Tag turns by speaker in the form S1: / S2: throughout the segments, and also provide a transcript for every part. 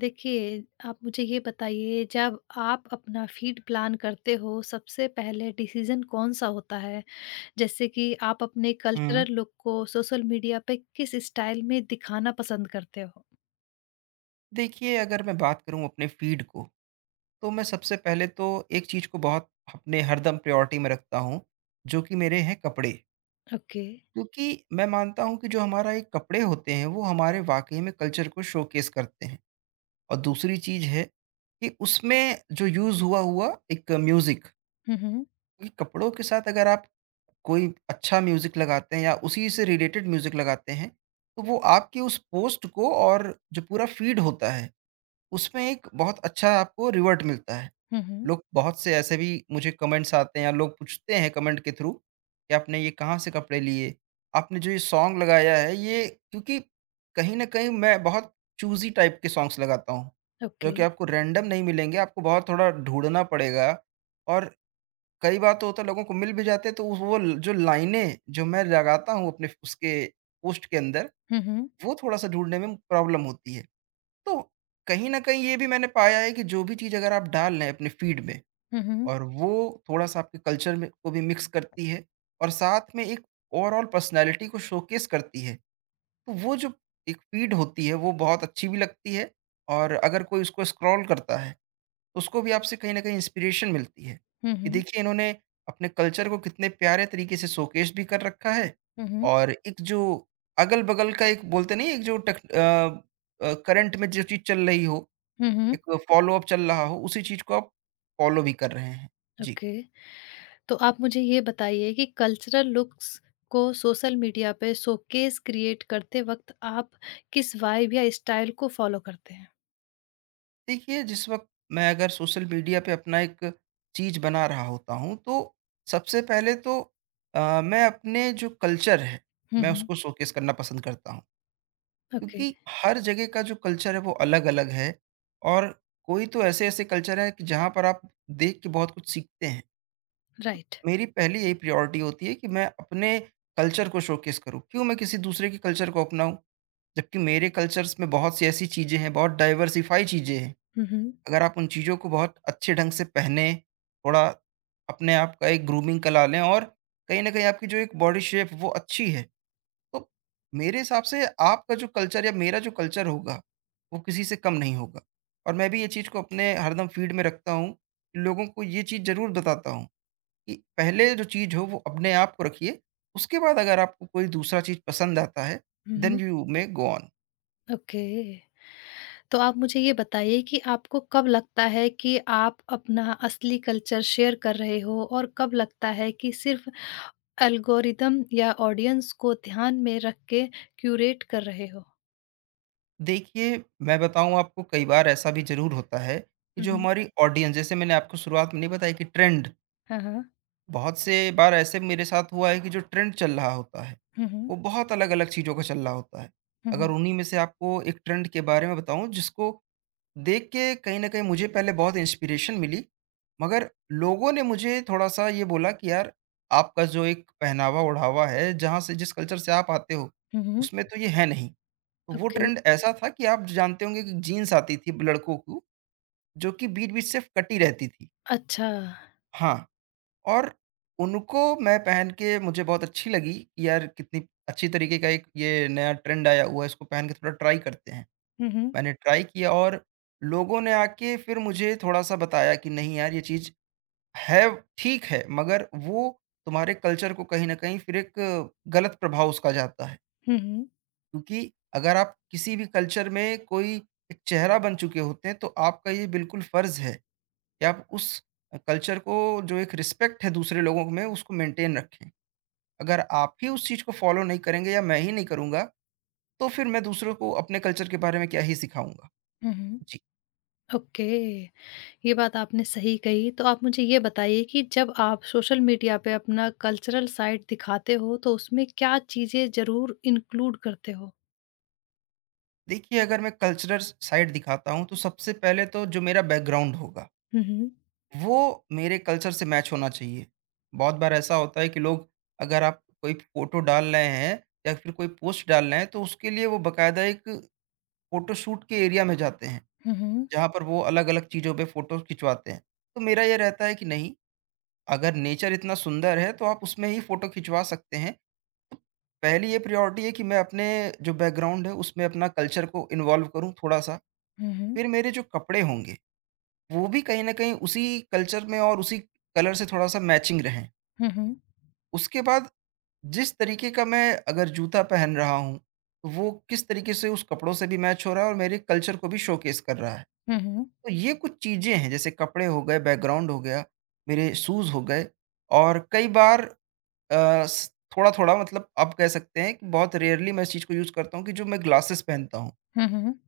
S1: देखिए, आप मुझे ये बताइए जब आप अपना फ़ीड प्लान करते हो सबसे पहले डिसीज़न कौन-सा होता है? जैसे कि आप अपने
S2: हुँ।
S1: कल्चरल लुक को सोशल मीडिया पे किस स्टाइल में दिखाना पसंद करते हो?
S2: देखिए, अगर मैं बात करूँ अपने फ़ीड को, तो मैं सबसे पहले तो एक चीज़ को बहुत अपने हरदम प्रायोरिटी में रखता हूँ, जो कि मेरे हैं कपड़े।
S1: ओके।
S2: क्योंकि मैं मानता हूँ कि जो हमारा एक कपड़े होते हैं, वो हमारे वाक़ई में कल्चर को शोकेस करते हैं। और दूसरी चीज़ है कि उसमें जो यूज़ हुआ हुआ एक म्यूज़िक,
S1: हुँ, हुँ।
S2: क्योंकि कपड़ों के साथ अगर आप कोई अच्छा म्यूज़िक लगाते हैं या उसी से रिलेटेड म्यूज़िक लगाते हैं, तो वो आपकी उस पोस्ट को और जो पूरा फ़ीड होता है उसमें एक बहुत अच्छा आपको रिवर्ट मिलता है।
S1: हुँ, हुँ।
S2: लोग बहुत से ऐसे भी मुझे कमेंट्स आते हैं या लोग पूछते हैं कमेंट के थ्रू कि आपने ये कहाँ से कपड़े लिए? आपने जो ये सॉन्ग लगाया है ये, क्योंकि कहीं न कहीं मैं बहुत चूज़ी टाइप के सॉन्ग्स लगाता हूँ, जो
S1: ओके।
S2: कि आपको रैंडम नहीं मिलेंगे, आपको बहुत थोड़ा ढूँढना पड़ेगा। और कई बार तो होता है लोगों को मिल भी जाते हैं, तो वो ल जो लाइनें जो मैं लगाता हूँ अपने उसके पोस्ट के अंदर,
S1: हुँ, हुँ।
S2: वो थोड़ा-सा ढूँढने में प्रॉब्लम होती है। तो कहीं न कहीं ये भी मैंने पाया है कि जो भी चीज़ अगर आप डाल लें अपने फ़ीड में,
S1: हुँ, हुँ।
S2: और वो थोड़ा-सा आपके कल्चर में को भी मिक्स करती है और साथ में एक ओवरॉल पर्सनैलिटी को शोकेस करती है, तो वो जो एक फ़ीड होती है वो बहुत अच्छी भी लगती है। और अगर कोई उसको स्क्रॉल करता है, तो उसको भी आपसे कहीं न कहीं इंस्पिरेशन मिलती है,
S1: हुँ,
S2: कि
S1: हुँ।
S2: देखिए इन्होंने अपने कल्चर को कितने प्यारे तरीके से शोकेस भी कर रखा है।
S1: हुँ, हुँ।
S2: और एक जो अगल-बगल का एक बोलते नहीं, एक जो टेक करंट में जो चीज़ चल रही हो,
S1: हुँ, हुँ।
S2: एक फ़ॉलो-अप चल रहा हो, उसी चीज़ को आप फ़ॉलो भी कर रहे हैं। जी।
S1: ओके। तो आप मुझे ये बताइए कि कल्चरल लुक्स को सोशल मीडिया पे शोकेस क्रिएट करते वक़्त आप किस वाइब या स्टाइल को फ़ॉलो करते हैं?
S2: देखिए, जिस वक़्त मैं अगर सोशल मीडिया पे अपना एक चीज़ बना रहा होता हूँ, तो सबसे पहले तो मैं अपने जो कल्चर है,
S1: हुँ,
S2: मैं
S1: हुँ।
S2: उसको शोकेस करना पसंद करता हूँ।
S1: ओके,
S2: क्योंकि हर जगह का जो कल्चर है, वो अलग-अलग है। और कोई तो ऐसे-ऐसे कल्चर हैं कि जहाँ पर आप देख के बहुत कुछ सीखते हैं।
S1: राइट।
S2: मेरी पहली यही प्रायोरिटी होती है कि मैं अपने कल्चर को शोकेस करूँ। क्यों मैं किसी दूसरे के कल्चर को अपनाऊँ? जबकि मेरे कल्चर्स में बहुत सी ऐसी चीज़ें हैं, बहुत डाइवर्सिफ़ाई चीज़ें हैं।
S1: हुँ, हुँ।
S2: अगर आप उन चीज़ों को बहुत अच्छे ढंग से पहने, थोड़ा अपने आप का एक ग्रूमिंग कला लें, और कहीं न कहीं आपकी जो एक बॉडी शेप वो अच्छी है, तो मेरे हिसाब से आपका जो कल्चर या मेरा जो कल्चर होगा, वो किसी से कम नहीं होगा। और मैं भी ये चीज़ को अपने हरदम फ़ीड में रखता हूँ, लोगों को ये चीज़ ज़रूर बताता हूँ कि पहले जो चीज़ हो वो अपने आप को रखिए, उसके बाद अगर आपको कोई दूसरा चीज़ पसंद आता है,
S1: हुँ,
S2: then
S1: hmm.
S2: You may go on.
S1: Okay. तो आप मुझे ये बताइए कि आपको कब लगता है कि आप अपना असली कल्चर शेयर कर रहे हो और कब लगता है कि सिर्फ़ एल्गोरिदम या ऑडियंस को ध्यान में रख के क्यूरेट कर रहे हो?
S2: देखिए, मैं बताऊँ आपको, कई बार ऐसा भी ज़रूर होता है कि
S1: हुँ,
S2: जो
S1: हुँ।
S2: हमारी ऑडियंस, जैसे मैंने आपको शुरुआत में नहीं बताया कि ट्रेंड,
S1: हाँ, हाँ।
S2: बहुत से बार ऐसे मेरे साथ हुआ है कि जो ट्रेंड चल रहा होता है,
S1: हुँ, हुँ।
S2: वो बहुत अलग-अलग चीज़ों का चल रहा होता है।
S1: हुँ,
S2: अगर
S1: हुँ।
S2: उन्हीं में से आपको एक ट्रेंड के बारे में बताऊँ, जिसको देख के कहीं न कहीं मुझे पहले बहुत इंस्पिरेशन मिली, मगर लोगों ने मुझे थोड़ा-सा ये बोला कि यार, आपका जो एक पहनावा-ओढ़ावा है, जहाँ से जिस कल्चर से आप आते हो,
S1: हुँ, हुँ।
S2: उसमें तो ये है नहीं। वो
S1: ओके।
S2: ट्रेंड ऐसा था कि आप जानते होंगे कि जीन्स आती थी लड़कों को, जो कि बीच-बीच से कटी रहती थी।
S1: अच्छा।
S2: हाँ, और उनको मैं पहन के मुझे बहुत अच्छी लगी कि यार, कितनी अच्छी तरीके का एक ये नया ट्रेंड आया हुआ है, इसको पहन के थोड़ा ट्राई करते हैं।
S1: हुँ, हुँ।
S2: मैंने ट्राई किया, और लोगों ने आके फिर मुझे थोड़ा-सा बताया कि नहीं यार, ये चीज़ है ठीक है, मगर वो तुम्हारे कल्चर को कहीं न कहीं फिर एक गलत प्रभाव उसका जाता है।
S1: हुँ, हुँ।
S2: क्योंकि अगर आप किसी भी कल्चर में कोई एक चेहरा बन चुके होते हैं, तो आपका ये बिल्कुल फ़र्ज़ है कि आप उस कल्चर को जो एक रिस्पेक्ट है दूसरे लोगों में, उसको मेंटेन रखें। अगर आप ही उस चीज़ को फ़ॉलो नहीं करेंगे या मैं ही नहीं करूँगा, तो फिर मैं दूसरों को अपने कल्चर के बारे में क्या ही सिखाऊँगा।
S1: हुँ, हुँ।
S2: जी।
S1: ओके। ये बात आपने सही कही। तो आप मुझे ये बताइए कि जब आप सोशल मीडिया पे अपना कल्चरल साइट दिखाते हो तो उसमें क्या चीज़ें ज़रूर इंक्लूड करते हो?
S2: देखिए, अगर मैं कल्चरल साइड दिखाता हूँ, तो सबसे पहले तो जो मेरा बैकग्राउंड होगा,
S1: हुँ, हुँ।
S2: वो मेरे कल्चर से मैच होना चाहिए। बहुत बार ऐसा होता है कि लोग, अगर आप कोई फ़ोटो डाल रहे हैं या फिर कोई पोस्ट डाल रहे हैं, तो उसके लिए वो बाकायदा एक फ़ोटोशूट के एरिया में जाते हैं,
S1: हुँ, हुँ।
S2: जहाँ पर वो अलग-अलग चीज़ों पे फ़ोटो खिंचवाते हैं। तो मेरा ये रहता है कि नहीं, अगर नेचर इतना सुंदर है, तो आप उसमें ही फ़ोटो खिंचवा सकते हैं। तो पहली ये प्रायोरिटी है कि मैं अपने जो बैकग्राउंड है, उसमें अपना कल्चर को इन्वॉल्व करूँ थोड़ा-सा।
S1: हुँ, हुँ।
S2: फिर मेरे जो कपड़े होंगे, वो भी कहीं न कहीं उसी कल्चर में और उसी कलर से थोड़ा-सा मैचिंग रहें।
S1: हुँ, हुँ।
S2: उसके बाद जिस तरीके का मैं अगर जूता पहन रहा हूँ, तो वो किस तरीके से उस कपड़ों से भी मैच हो रहा है और मेरे कल्चर को भी शोकेस कर रहा है।
S1: हुँ, हुँ।
S2: तो ये कुछ चीज़ें हैं, जैसे कपड़े हो गए, बैकग्राउंड हो गया, मेरे शूज़ हो गए। और कई बार अ, स थोड़ा-थोड़ा, मतलब आप कह सकते हैं कि बहुत रेयरली मैं इस चीज़ को यूज़ करता हूँ, कि जो मैं ग्लासेस पहनता हूँ।
S1: हुँ, हुँ।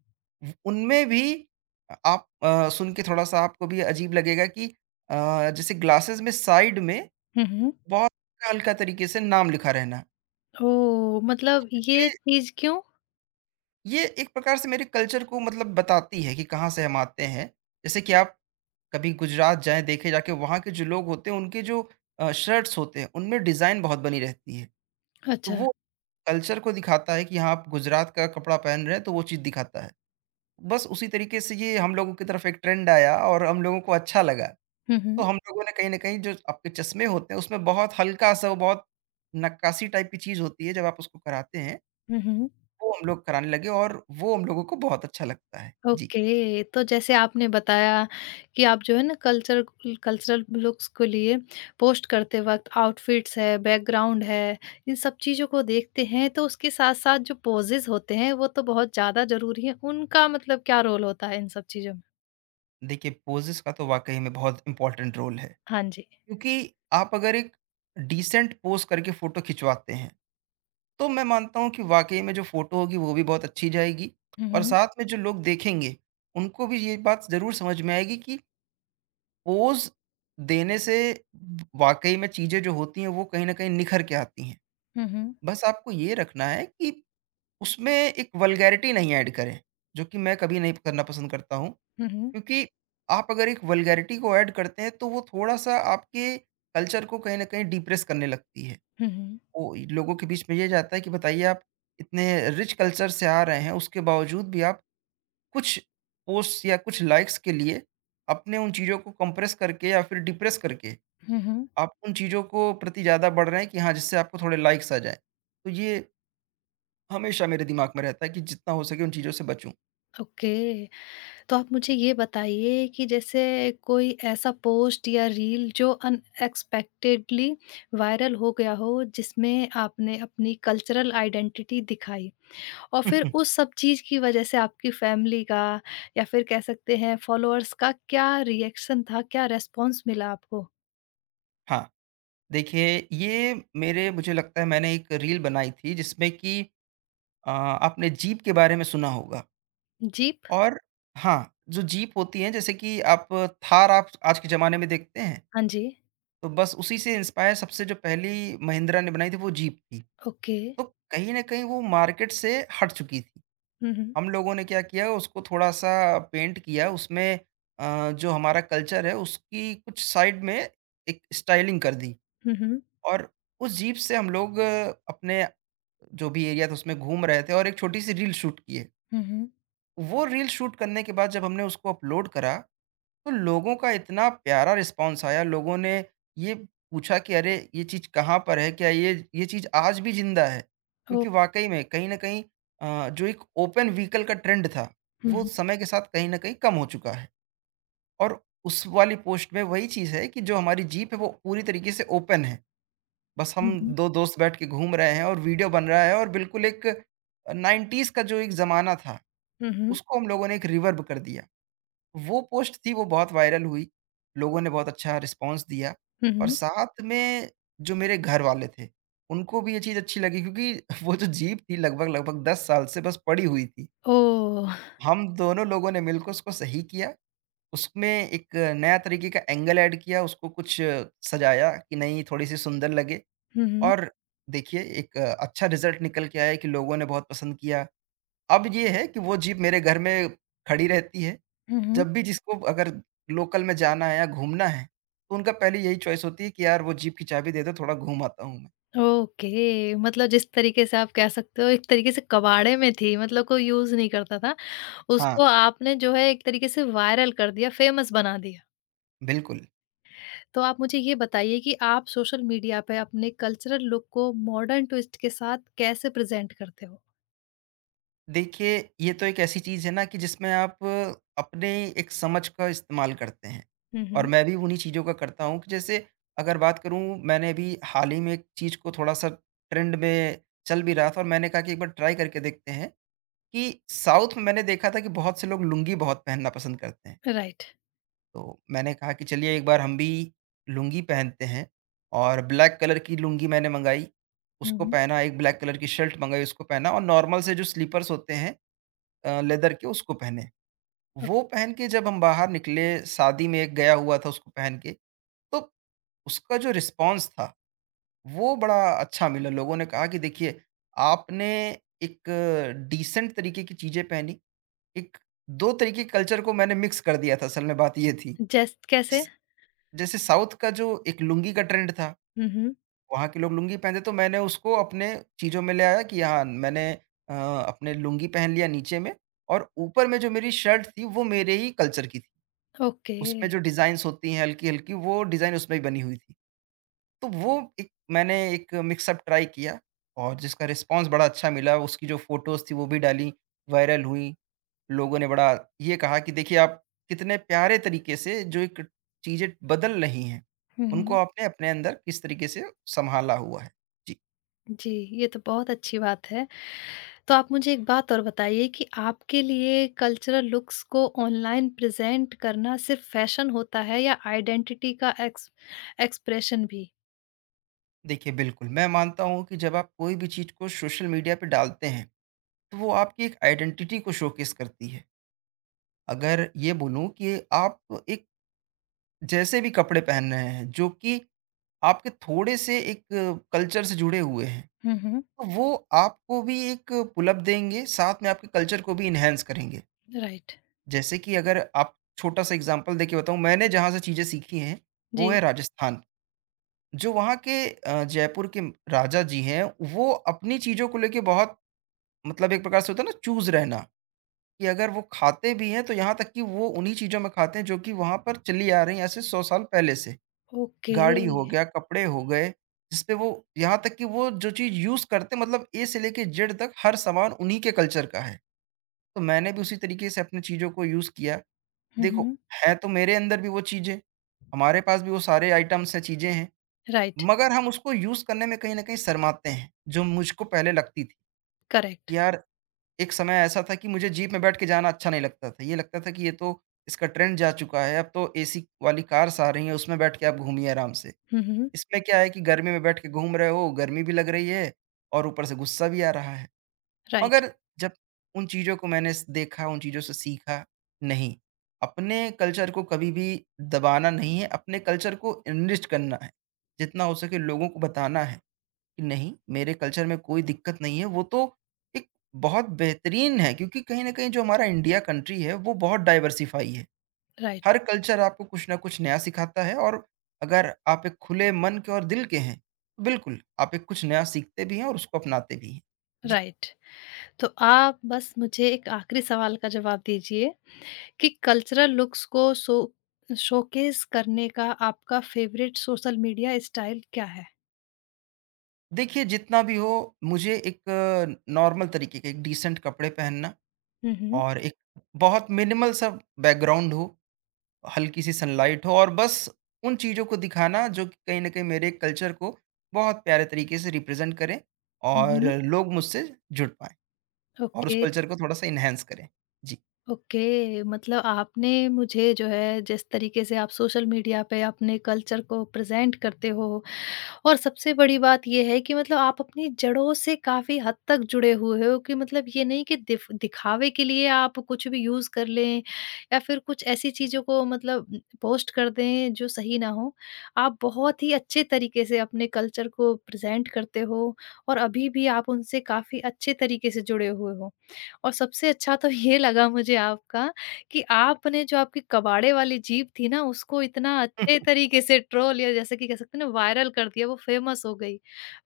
S2: उ उनमें भी आप सुन के थोड़ा-सा आपको भी अजीब लगेगा कि अ, जैसे ग्लासेस में साइड में
S1: हुँ, हुँ।
S2: बहुत हल्का-हल्का तरीके से नाम लिखा रहना।
S1: ओह! मतलब ये
S2: ये
S1: चीज़ क्यों?
S2: ये एक प्रकार से मेरे कल्चर को मतलब बताती है कि कहाँ से हम आते हैं। जैसे कि आप कभी गुजरात जाएँ, देखे जाके वहाँ के जो लोग होते हैं उनके जो शर्ट्स होते हैं, उनमें डिज़ाइन बहुत बनी रहती है। तो
S1: अच्छा।
S2: वो कल्चर को दिखाता है कि हाँ, आप गुजरात का कपड़ा पहन रहे हैं, तो वो चीज़ दिखाता है। बस उसी तरीके से ये हम लोगों की तरफ एक ट्रेंड आया, और हम लोगों को अच्छा लगा।
S1: हुँ,
S2: तो
S1: हुँ।
S2: हम लोगों ने कहीं न कहीं जो आपके चश्मे होते हैं, उसमें बहुत हल्का-सा वो बहुत नक्काशी टाइप की चीज़ होती है, जब आप उसको कराते हैं,
S1: हुँ, हुँ।
S2: वो हम लोग कराने लगे, और वो हम लोगों को बहुत अच्छा लगता है। जी।
S1: ओके, तो जैसे आपने बताया कि आप जो है ना कल्चरल लुक्स को लिए पोस्ट करते वक़्त आउटफिट्स है, बैकग्राउंड है, इन सब चीज़ों को देखते हैं, तो उसके साथ-साथ जो पोजेज़ होते हैं, वो तो बहुत ज़्यादा ज़रूरी हैं। उनका मतलब क्या रोल होता है इन सब चीज़ों में?
S2: देखिए, पोज़ेज़ का तो वाक़ई में बहुत इम्पोर्टेंट रोल है,
S1: हाँ जी।
S2: क्योंकि आप अगर एक डिसेंट पोज़ करके फ़ोटो खिंचवाते हैं, तो मैं मानता हूँ कि वाक़ई में जो फ़ोटो होगी, वो भी बहुत अच्छी जाएगी।
S1: हुँ,
S2: और
S1: हुँ।
S2: साथ में जो लोग देखेंगे, उनको भी ये बात ज़रूर समझ में आएगी कि पोज़ देने से वाक़ई में चीज़ें जो होती हैं, वो कहीं न कहीं निखर के आती हैं।
S1: हुँ, हुँ।
S2: बस आपको ये रखना है कि उसमें एक वल्गैरिटी नहीं ऐड करें, जो कि मैं कभी नहीं करना पसंद करता हूँ।
S1: हुँ, हुँ।
S2: क्योंकि आप अगर एक वल्गैरिटी को ऐड करते हैं, तो वो थोड़ा-सा आपके कल्चर को कहीं न कहीं डिप्रेस करने लगती है।
S1: हुँ, हुँ।
S2: वो लोगों के बीच में ये जाता है कि बताइए आप इतने रिच कल्चर से आ रहे हैं, उसके बावजूद भी आप कुछ पोस्ट या कुछ लाइक्स के लिए अपने उन चीज़ों को कंप्रेस करके या फिर डिप्रेस करके
S1: हुँ, हुँ।
S2: आप उन चीज़ों को प्रति ज़्यादा बढ़ रहे हैं, कि हाँ, जिससे आपको थोड़े लाइक्स आ जाएँ। तो ये हमेशा मेरे दिमाग में रहता है कि जितना हो सके उन चीज़ों से बचूँ।
S1: ओके। तो आप मुझे ये बताइए कि जैसे कोई ऐसा पोस्ट या रील जो अनएक्सपेक्टेडली वायरल हो गया हो जिसमें आपने अपनी कल्चरल आइडेंटिटी दिखाई और फिर उस सब चीज़ की वजह से आपकी फैमिली का या फिर कह सकते हैं फॉलोअर्स का क्या रिएक्शन था? क्या रिस्पॉन्स मिला आपको?
S2: हाँ, देखिए, ये मेरे मुझे लगता है मैंने एक रील बनाई थी, जिसमें कि आपने जीप के बारे में सुना होगा।
S1: जीप?
S2: और हाँ, जो जीप होती है, जैसे कि आप थार आप आज के ज़माने में देखते हैं,
S1: हाँ जी।
S2: तो बस उसी से इंस्पायर सबसे जो पहली महिंद्रा ने बनाई थी, वो जीप थी।
S1: ओके।
S2: तो कहीं न कहीं वो मार्केट से हट चुकी थी।
S1: हुँ, हुँ।
S2: हम लोगों ने क्या किया, उसको थोड़ा-सा पेंट किया, उसमें जो हमारा कल्चर है उसकी कुछ साइड में एक स्टाइलिंग कर दी।
S1: हुँ, हुँ।
S2: और उस जीप से हम लोग अपने जो भी एरिया था उसमें घूम रहे थे, और एक छोटी-सी रील शूट किए।
S1: हुँ, हुँ।
S2: वो रील शूट करने के बाद जब हमने उसको अपलोड करा, तो लोगों का इतना प्यारा रिस्पॉन्स आया, लोगों ने ये पूछा कि अरे! ये चीज़ कहाँ पर है? क्या ये चीज़ आज भी ज़िंदा है?
S1: ओह!
S2: क्योंकि वाक़ई में कहीं न कहीं जो एक ओपन व्हीकल का ट्रेंड था,
S1: हुँ,
S2: वो
S1: हुँ।
S2: समय के साथ कहीं न कहीं कम हो चुका है। और उस वाली पोस्ट में वही चीज़ है कि जो हमारी जीप है, वो पूरी तरीके से ओपन है। बस
S1: हुँ,
S2: हम
S1: हुँ।
S2: 2 दोस्त बैठ के घूम रहे हैं और वीडियो बन रहा है, और बिल्कुल एक 90s का जो एक ज़माना था,
S1: हुँ, हुँ।
S2: उसको हम लोगों ने एक रिवर्ब कर दिया। वो पोस्ट थी, वो बहुत वायरल हुई, लोगों ने बहुत अच्छा रिस्पॉन्स दिया।
S1: हुँ,
S2: और
S1: हुँ।
S2: साथ में जो मेरे घर वाले थे, उनको भी ये चीज़ अच्छी लगी, क्योंकि वो जो जीप थी लगभग-लगभग 10 साल से बस पड़ी हुई थी।
S1: ओह!
S2: हम दोनों लोगों ने मिलकर उसको सही किया, उसमें एक नया तरीके का एंगल ऐड किया, उसको कुछ सजाया कि नहीं थोड़ी-सी सुंदर लगे।
S1: हुँ, हुँ।
S2: और देखिए, एक अच्छा रिज़ल्ट निकल के आया कि लोगों ने बहुत पसंद किया। अब ये है कि वो जीप मेरे घर में खड़ी रहती है।
S1: हुँ, हुँ।
S2: जब भी जिसको अगर लोकल में जाना है या घूमना है, तो उनका पहले यही चॉइस होती है कि यार, वो जीप की चाबी दे दो, थोड़ा घूम आता हूँ मैं।
S1: ओके, मतलब जिस तरीके से आप कह सकते हो एक तरीके से कबाड़े में थी मतलब कोई यूज़ नहीं करता था, उसको
S2: हाँ,
S1: आपने जो है एक तरीके से वायरल कर दिया, फ़ेमस बना दिया।
S2: बिल्कुल।
S1: तो आप मुझे ये बताइए कि आप सोशल मीडिया पे अपने कल्चरल लुक को मॉडर्न ट्विस्ट के साथ कैसे प्रेज़ेंट करते हो?
S2: देखिए, ये तो एक ऐसी चीज़ है ना कि जिसमें आप अपने एक समझ का इस्तेमाल करते हैं,
S1: हुँ,
S2: और
S1: हुँ।
S2: मैं भी उन्हीं चीज़ों का करता हूँ। कि जैसे अगर बात करूँ, मैंने अभी हाल ही में एक चीज़ को थोड़ा-सा, ट्रेंड में चल भी रहा था और मैंने कहा कि एक बार ट्राई करके देखते हैं कि साउथ में मैंने देखा था कि बहुत से लोग लुंगी बहुत पहनना पसंद करते हैं।
S1: राइट।
S2: तो मैंने कहा कि चलिए एक बार हम भी लुंगी पहनते हैं, और ब्लैक कलर की लुंगी मैंने मंगाई,
S1: हुँ,
S2: उसको
S1: हुँ।
S2: पहना, एक ब्लैक कलर की शर्ट मंगाई, उसको पहना, और नॉर्मल से जो स्लीपर्स होते हैं लेदर के, उसको पहने।
S1: अ,
S2: वो पहन के जब हम बाहर निकले, शादी में एक गया हुआ था उसको पहन के, तो उसका जो रिस्पॉन्स था, वो बड़ा अच्छा मिला। लोगों ने कहा कि देखिए, आपने एक डिसेंट तरीके की चीज़ें पहनी, एक 2 तरीके के कल्चर को मैंने मिक्स कर दिया था, असल में बात ये थी।
S1: जैस कैसे?
S2: जैसे साउथ का जो एक लुंगी का ट्रेंड था,
S1: हुँ, हुँ।
S2: वहाँ के लोग लुंगी पहनते, तो मैंने उसको अपने चीज़ों में ले आया कि हाँ, मैंने अपने लुंगी पहन लिया नीचे में, और ऊपर में जो मेरी शर्ट थी वो मेरे ही कल्चर की थी।
S1: ओके।
S2: उसमें जो डिज़ाइन्स होती हैं हल्की-हल्की, वो डिज़ाइन उसमें ही बनी हुई थी। तो वो एक, मैंने एक मिक्स अप ट्राई किया, और जिसका रिस्पॉन्स बड़ा अच्छा मिला, उसकी जो फ़ोटोज़ थी वो भी डाली, वायरल हुई। लोगों ने बड़ा ये कहा कि देखिए, आप कितने प्यारे तरीके से जो एक चीज़ें बदल रही हैं,
S1: हुँ,
S2: उनको
S1: हुँ।
S2: आपने अपने अंदर किस तरीके से सँभाला हुआ है। जी।
S1: जी, ये तो बहुत अच्छी बात है। तो आप मुझे एक बात और बताइए कि आपके लिए कल्चरल लुक्स को ऑनलाइन प्रेज़ेंट करना सिर्फ़ फ़ैशन होता है या आइडेंटिटी का एक्सप्रेशन भी?
S2: देखिए बिल्कुल, मैं मानता हूँ कि जब आप कोई भी चीज़ को सोशल मीडिया पे डालते हैं, तो वो आपकी एक आइडेंटिटी को शोकेस करती है। अगर ये बोलूँ कि आप एक, जैसे भी कपड़े पहन रहे हैं, जो कि आपके थोड़े से एक कल्चर से जुड़े हुए हैं,
S1: हुँ, हुँ।
S2: तो वो आपको भी एक पुल अप देंगे, साथ में आपके कल्चर को भी एनहांस करेंगे।
S1: राइट।
S2: जैसे कि अगर आप, छोटा सा एग्ज़ाम्पल देके बताऊँ, मैंने जहाँ से चीज़ें सीखी हैं, वो
S1: जी,
S2: है राजस्थान। जो वहाँ के जयपुर के राजा जी हैं, वो अपनी चीज़ों को लेके बहुत, मतलब एक प्रकार से होता है ना चूज़ रहना, कि अगर वो खाते भी हैं, तो यहाँ तक कि वो उन्हीं चीज़ों में खाते हैं जो कि वहाँ पर चली आ रही हैं ऐसे 100 साल पहले से।
S1: ओके।
S2: गाड़ी हो गया, कपड़े हो गए, जिसपे वो, यहाँ तक कि वो जो चीज़ यूज़ करते, मतलब ए से लेके जेड तक हर सामान उन्हीं के कल्चर का है। तो मैंने भी उसी तरीके से अपनी चीज़ों को यूज़ किया।
S1: हुँ,
S2: देखो,
S1: हुँ।
S2: है तो मेरे अंदर भी वो चीज़ें, हमारे पास भी वो सारे आइटम्स हैं, चीज़ें हैं,
S1: राइट,
S2: मगर हम उसको यूज़ करने में कहीं न कहीं शर्माते हैं, जो मुझको पहले लगती थी।
S1: करेक्ट।
S2: यार, एक समय ऐसा था कि मुझे जीप में बैठ के जाना अच्छा नहीं लगता था। ये लगता था कि ये तो, इसका ट्रेंड जा चुका है, अब तो एसी वाली कार्स आ रही हैं, उसमें बैठ के आप घूमिए आराम से।
S1: हुँ, हुँ।
S2: इसमें क्या है कि गर्मी में बैठ के घूम रहे हो, गर्मी भी लग रही है और ऊपर से गुस्सा भी आ रहा है।
S1: राइट,
S2: मगर जब उन चीज़ों को मैंने स देखा, उन चीज़ों से सीखा, नहीं, अपने कल्चर को कभी भी दबाना नहीं है, अपने कल्चर को एनरिच करना है। जितना हो सके लोगों को बताना है कि नहीं, मेरे कल्चर में कोई दिक्कत नहीं है, वो तो एक बहुत बेहतरीन है, क्योंकि कहीं न कहीं जो हमारा इंडिया कंट्री है, वो बहुत डाइवर्सिफ़ाई है।
S1: राइट,
S2: हर कल्चर आपको कुछ न कुछ नया सिखाता है, और अगर आप एक खुले मन के और दिल के हैं, तो बिल्कुल, आप एक कुछ नया सीखते भी हैं और उसको अपनाते भी हैं। जी।
S1: राइट। तो आप बस मुझे एक आख़िरी सवाल का जवाब दीजिए कि कल्चरल लुक्स को शो शोकेस करने का आपका फ़ेवरेट सोशल मीडिया स्टाइल क्या है?
S2: देखिए, जितना भी हो मुझे एक नॉर्मल तरीके के एक डिसेंट कपड़े पहनना,
S1: हुँ, हुँ।
S2: और एक बहुत मिनिमल सा बैकग्राउंड हो, हल्की-सी सनलाइट हो, और बस उन चीज़ों को दिखाना जो कि कहीं न कहीं मेरे कल्चर को बहुत प्यारे तरीके से रिप्रेज़ेंट करें
S1: हुँ,
S2: और
S1: हुँ।
S2: लोग मुझसे जुड़ पाएँ, और उस
S1: ओके,
S2: कल्चर को थोड़ा-सा एनहांस करें। जी।
S1: ओके। मतलब आपने मुझे जो है जिस तरीके से आप सोशल मीडिया पे अपने कल्चर को प्रेज़ेंट करते हो और सबसे बड़ी बात ये है कि मतलब आप अपनी जड़ों से काफ़ी हद तक जुड़े हुए हो कि मतलब ये नहीं कि दिफ दिखावे के लिए आप कुछ भी यूज़ कर लें या फिर कुछ ऐसी चीज़ों को मतलब पोस्ट कर दें जो सही ना हो। आप बहुत ही अच्छे तरीके से अपने कल्चर को प्रेज़ेंट करते हो और अभी भी आप उनसे काफ़ी अच्छे तरीके से जुड़े हुए हो। और सबसे अच्छा तो ये लगा मुझे आपका कि आपने जो आपकी कबाड़े वाली जीभ थी ना, उसको इतना अच्छे तरीके से ट्रोल या जैसे कि कह सकते हैं ना वायरल कर दिया, वो फेमस हो गई।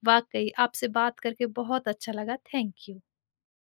S1: वाक़ई आपसे बात करके बहुत अच्छा लगा। Thank you.